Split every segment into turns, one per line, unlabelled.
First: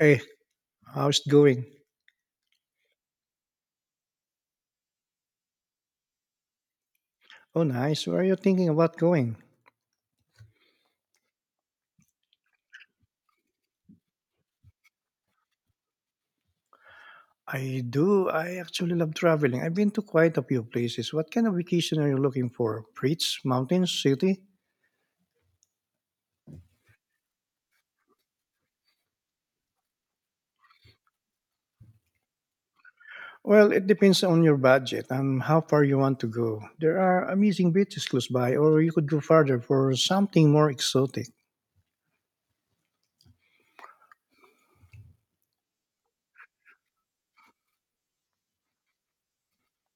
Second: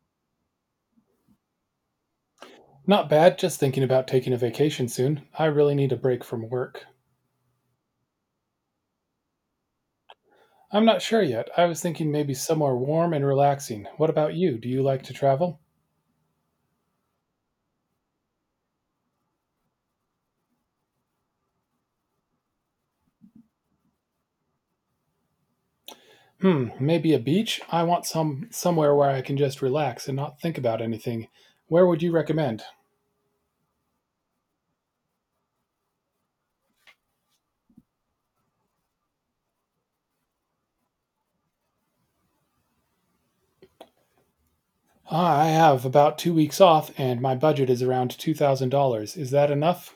Hey, how's it going?
Not bad, just thinking about taking a vacation soon. I really need a break from work.
Oh, nice. Where are you thinking about going?
I'm not sure yet. I was thinking maybe somewhere warm and relaxing. What about you? Do you like to travel?
I do. I actually love traveling. I've been to quite a few places. What kind of vacation are you looking for? Beach, mountains, city?
Hmm, maybe a beach? I want some somewhere where I can just relax and not think about anything. Where would you recommend?
Well, it depends on your budget and how far you want to go. There are amazing beaches close by, or you could go farther for something more exotic.
Ah, I have about 2 weeks off and my budget is around $2,000. Is that enough?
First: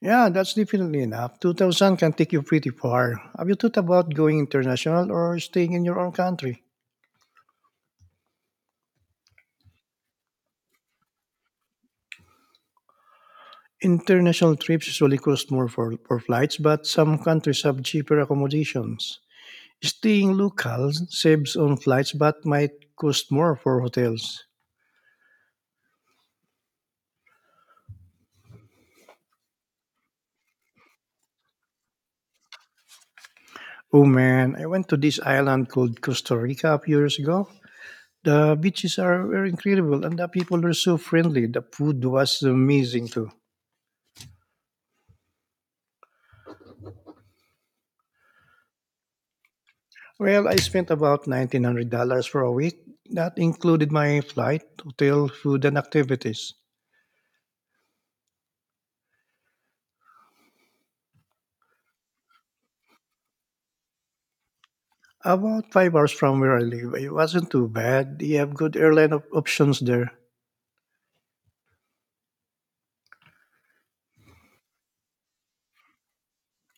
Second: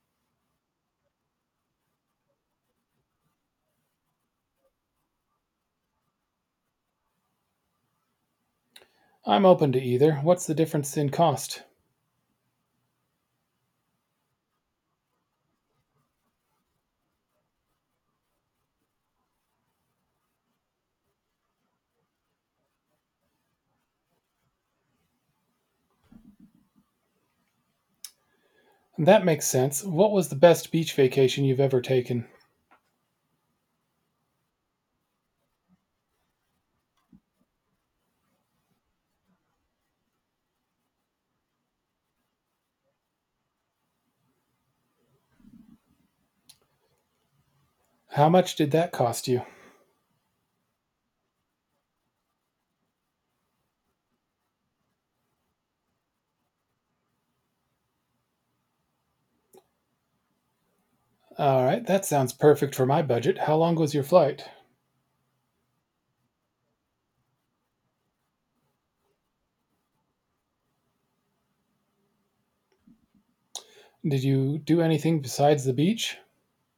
Yeah, that's definitely enough. 2000 can take you pretty far. Have you thought about going international or staying in your own country?
I'm open to either. What's the difference in cost?
International trips usually cost more for flights, but some countries have cheaper accommodations. Staying local saves on flights but might cost more for hotels.
That makes sense. What was the best beach vacation you've ever taken?
Oh man, I went to this island called Costa Rica a few years ago. The beaches are were incredible and the people were so friendly. The food was amazing too.
How much did that cost you?
Well, I spent about $1,900 for a week. That included my flight, hotel, food, and activities.
All right, that sounds perfect for my budget. How long was your flight?
About 5 hours from where I live. It wasn't too bad. You have good options there.
Did you do anything besides the beach?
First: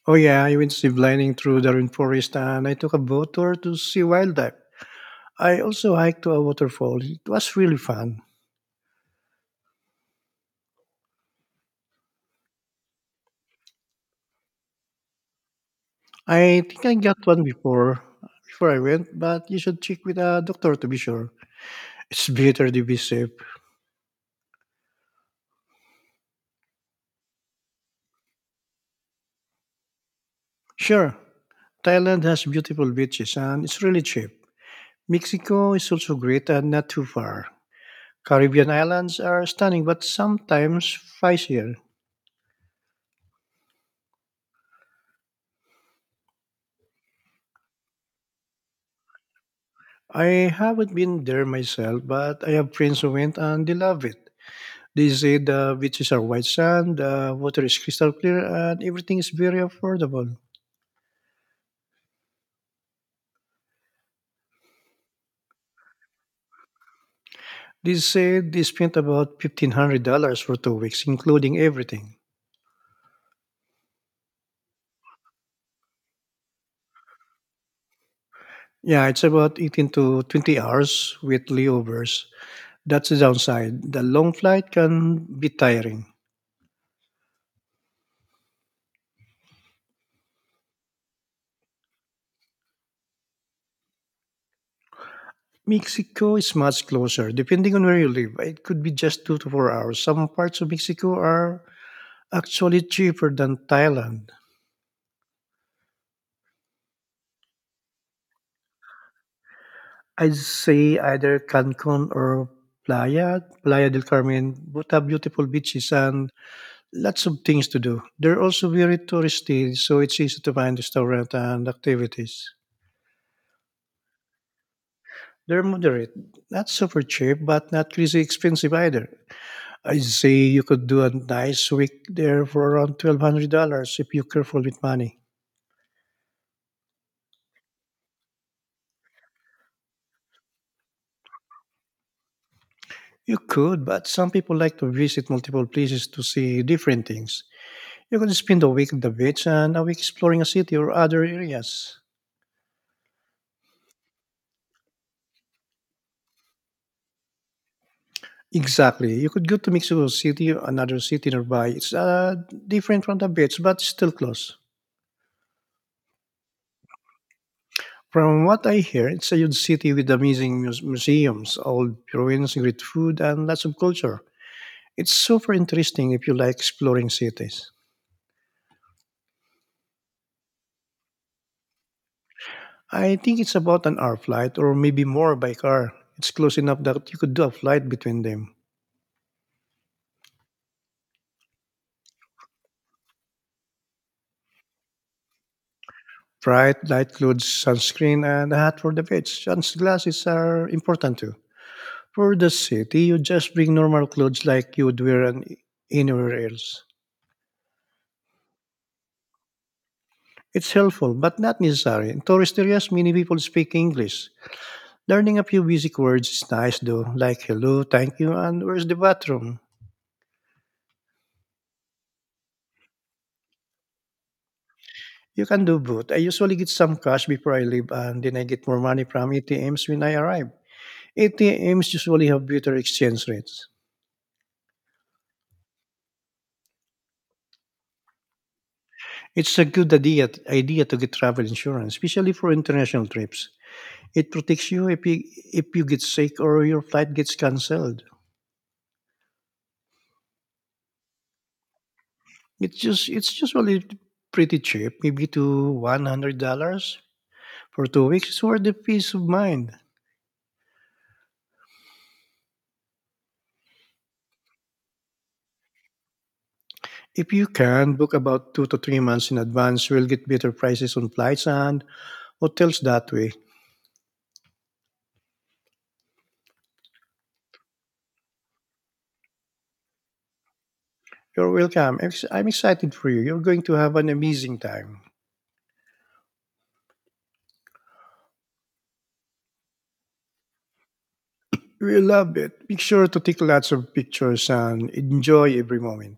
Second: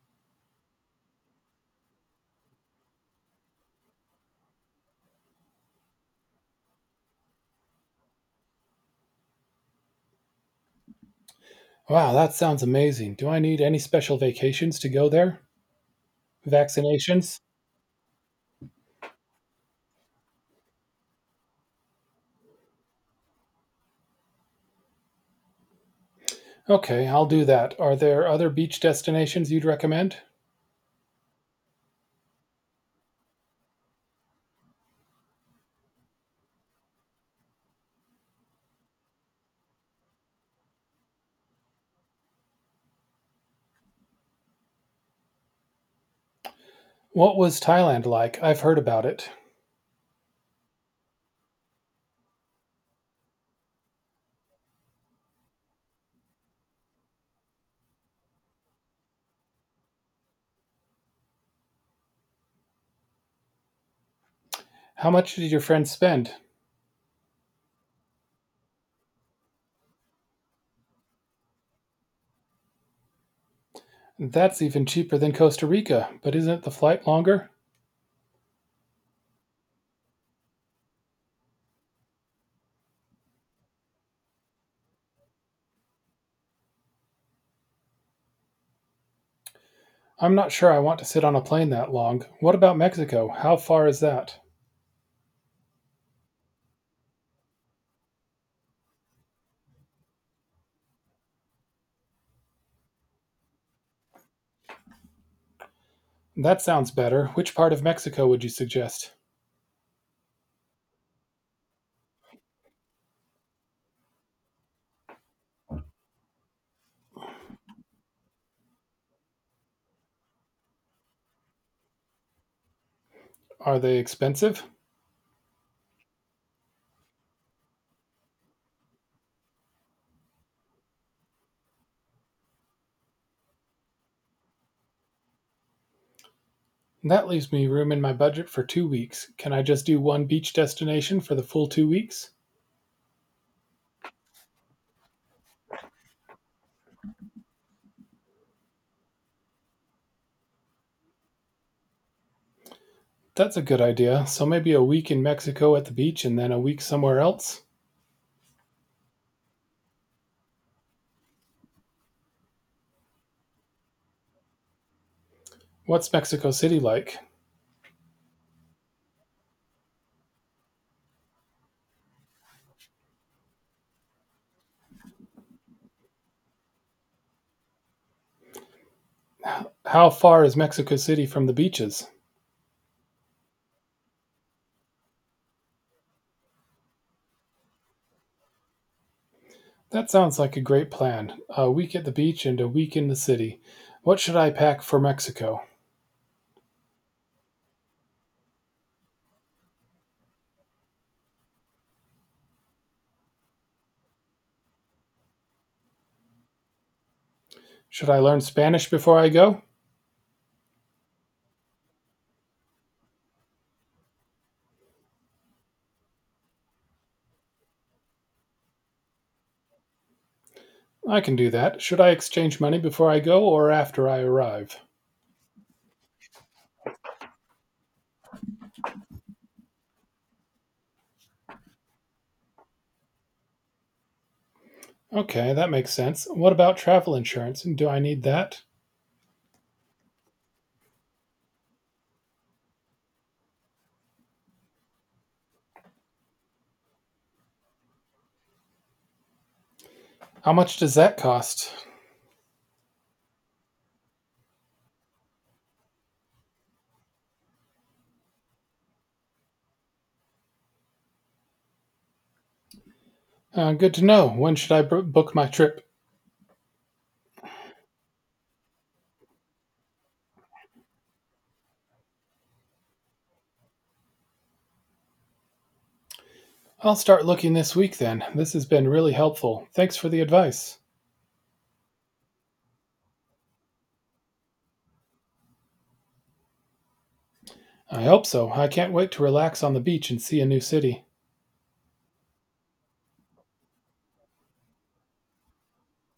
Oh yeah, I went ziplining through the rainforest and I took a boat tour to see wildlife. I also hiked to a waterfall. It was really fun.
Wow, that sounds amazing. Do I need any special vacations to go there?
I think I got
Vaccinations?
one before I went, but you should check with a doctor to be sure. It's better to be safe.
Okay, I'll do that. Are there other beach destinations you'd recommend?
Sure, Thailand has beautiful beaches and it's really cheap. Mexico is also great and not too far. Caribbean islands are stunning but sometimes pricier.
What was Thailand like? I've heard about it.
I haven't been there myself, but I have friends who went and they love it. They say the beaches are white sand, the water is crystal clear, and everything is very affordable.
How much did your friend spend?
They say they spent about $1,500 for 2 weeks, including everything.
That's even cheaper than Costa Rica, but isn't the flight longer?
Yeah, it's about 18 to 20 hours with layovers. That's the downside. The long flight can be tiring.
I'm not sure I want to sit on a plane that long. What about Mexico? How far is that?
Mexico is much closer, depending on where you live. It could be just 2 to 4 hours. Some parts of Mexico are actually cheaper than Thailand.
That sounds better. Which part of Mexico would you suggest?
I'd say either Cancun or Playa del Carmen. Both have beautiful beaches and lots of things to do. They're also very touristy, so it's easy to find restaurants and activities.
Are they expensive?
They're moderate, not super cheap, but not crazy expensive either. I'd say you could do a nice week there for around $1,200 if you're careful with money.
That leaves me room in my budget for 2 weeks. Can I just do one beach destination for the full 2 weeks?
You could, but some people like to visit multiple places to see different things. You could spend a week at the beach and a week exploring a city or other areas.
That's a good idea. So maybe a week in Mexico at the beach and then a week somewhere else?
Exactly. You could go to Mexico City, another city nearby. It's Different from the beach, but still close.
What's Mexico City like?
From what I hear, it's a huge city with amazing museums, old ruins, great food, and lots of culture. It's super interesting if you like exploring cities.
How far is Mexico City from the beaches?
I think it's about an hour flight or maybe more by car. It's close enough that you could do a flight between them.
That sounds like a great plan. A week at the beach and a week in the city. What should I pack for Mexico?
Bright light clothes, sunscreen, and a hat for the beach. Sunglasses are important too. For the city, you just bring normal clothes like you would anywhere else.
Should I learn Spanish before I go?
It's helpful, but not necessary. In tourist areas, many people speak English. Learning a few basic words is nice though, like hello, thank you, and where's the bathroom?
I can do that. Should I exchange money before I go or after I arrive?
You can do both. I usually get some cash before I leave, and then I get more money from ATMs when I arrive. ATMs usually have better exchange rates.
Okay, that makes sense. What about travel insurance? Do I need that?
It's a idea to get travel insurance, especially for international trips. It protects you if you get sick or your flight gets cancelled.
How much does that cost?
It's usually pretty cheap, maybe to $100 for 2 weeks. It's worth the peace of mind.
Good to know. When should I book my trip?
If you can book about 2 to 3 months in advance, you will get better prices on flights and hotels that way.
I'll start looking this week then. This has been really helpful. Thanks for the advice.
You're welcome. I'm excited for you. You're going to have an amazing time.
I hope so. I can't wait to relax on the beach and see a new city.
We love it. Make sure to take lots of pictures and enjoy every moment.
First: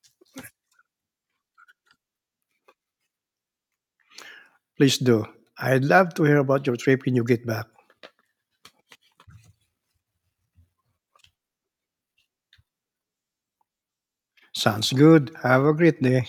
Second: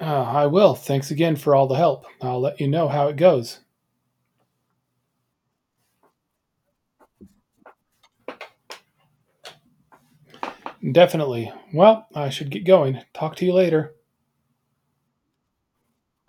I will. Thanks again for all the help. I'll let you know how it goes.
Please do. I'd love to hear about your trip when you get back.
Definitely. Well, I should get going. Talk to you later.
Sounds good. Have a great day.